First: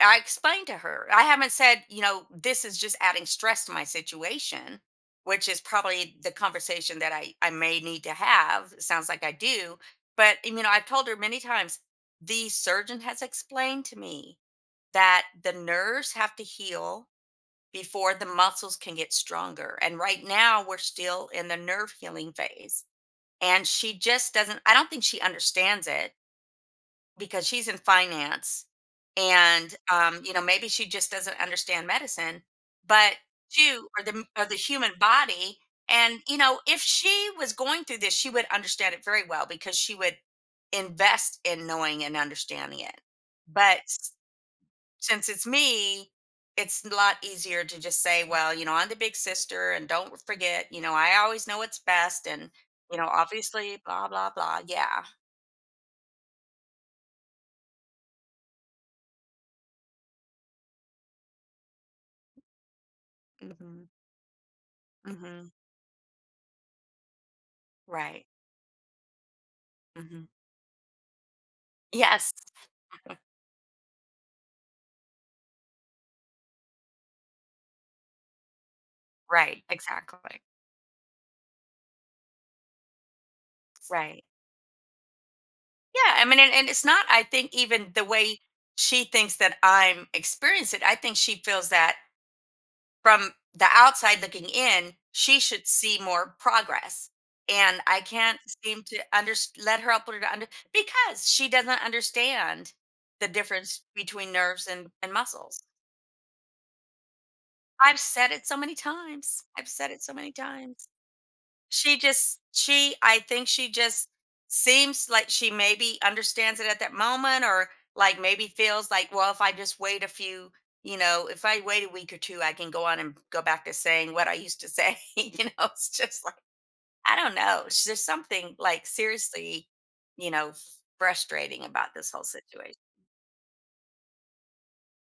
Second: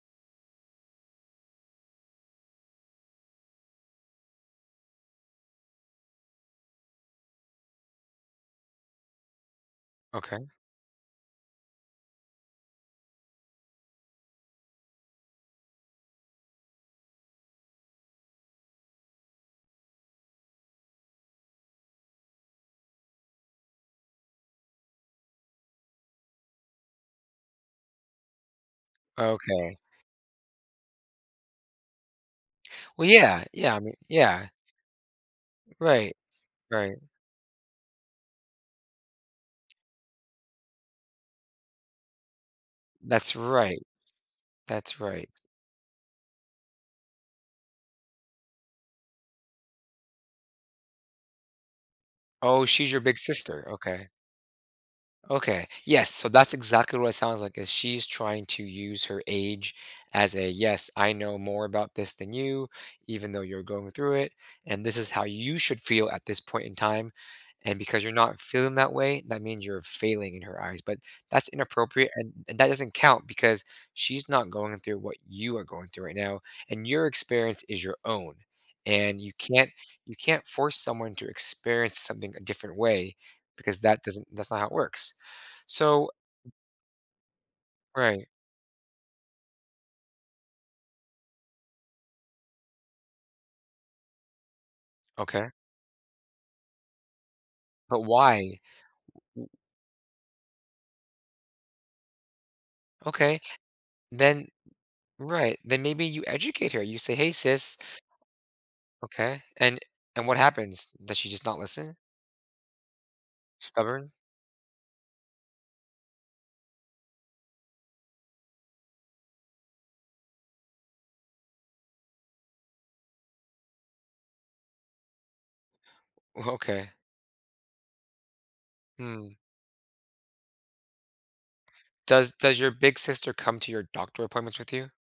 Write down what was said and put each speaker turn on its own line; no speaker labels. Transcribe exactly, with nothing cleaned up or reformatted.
I explained to her I haven't said, you know, "This is just adding stress to my situation," which is probably the conversation that I I may need to have, it sounds like I do, but
Okay.
e mean, know, I've told her many times, "The surgeon has explained to me that the nerves have to heal before the muscles can get stronger. And right now, we're still in the nerve healing phase." And she just doesn't I don't think she understands it because she's in finance and,
Okay.
um, you know, maybe she just doesn't understand medicine,
Well,
but
yeah, yeah, I
two,
mean
or them or
yeah.
the human body,
Right.
and, you know, if
Right.
she was going through this, she would understand it very well because she would invest in knowing and understanding it.
That's
But
right.
s
That's right.
since it's me, it's n a lot easier to just say, "Well, you know, I'm the big sister and don't w forget, you know, I always know what's best and,
Oh, she's
you
your
know,
big sister,
obviously
okay.
blah blah blah," yeah.
Okay. Yes, so that's exactly what it sounds like, that she's trying to use her age as a, "Yes, I know more about this than you even though you're
Mhm.
going through it, and this is how
Mhm.
you should feel at this point in time." And because you're
Right.
not feeling that way, that means you're
Mhm.
failing in her eyes. But that's inappropriate, an
Yes.
and that doesn't count because she's not going through what you are going through right now, and your experience is your own. And you
Right,
can't you
exactly.
can't force someone to experience something a different way because that
Right.
doesn't that's not how it works. So
Yeah, I mean, and and it's not, I think, even the
Right.
way she thinks that I'm experience it, I think she feels that from the outside looking in, she
Okay.
should see more progress. And
But
I can't
why?
seem to
W wh
unders let her [unintelligible] because she doesn't understand the
Okay.
difference between
Then
nerves and and
Right,
muscles.
then maybe you educate her, you say, "Hey, sis"
I've said it so many
Okay,
times. I've
and
said it so
and
many
what
times.
happens? Does she just not listen?
She just she I think she just
Stubborn?
seems like she maybe understands it at that moment or, like, maybe feels like, "Well, if I just wait a few you know, if I wait a week or two, I can go on and go back to saying what I used to say, you know, it's just like
Well, okay.
I don't know sh there's something, like,
Mm.
seriously, you know, f frustrating about this whole
Does does your
situat
big sister come to your doctor appointments with you?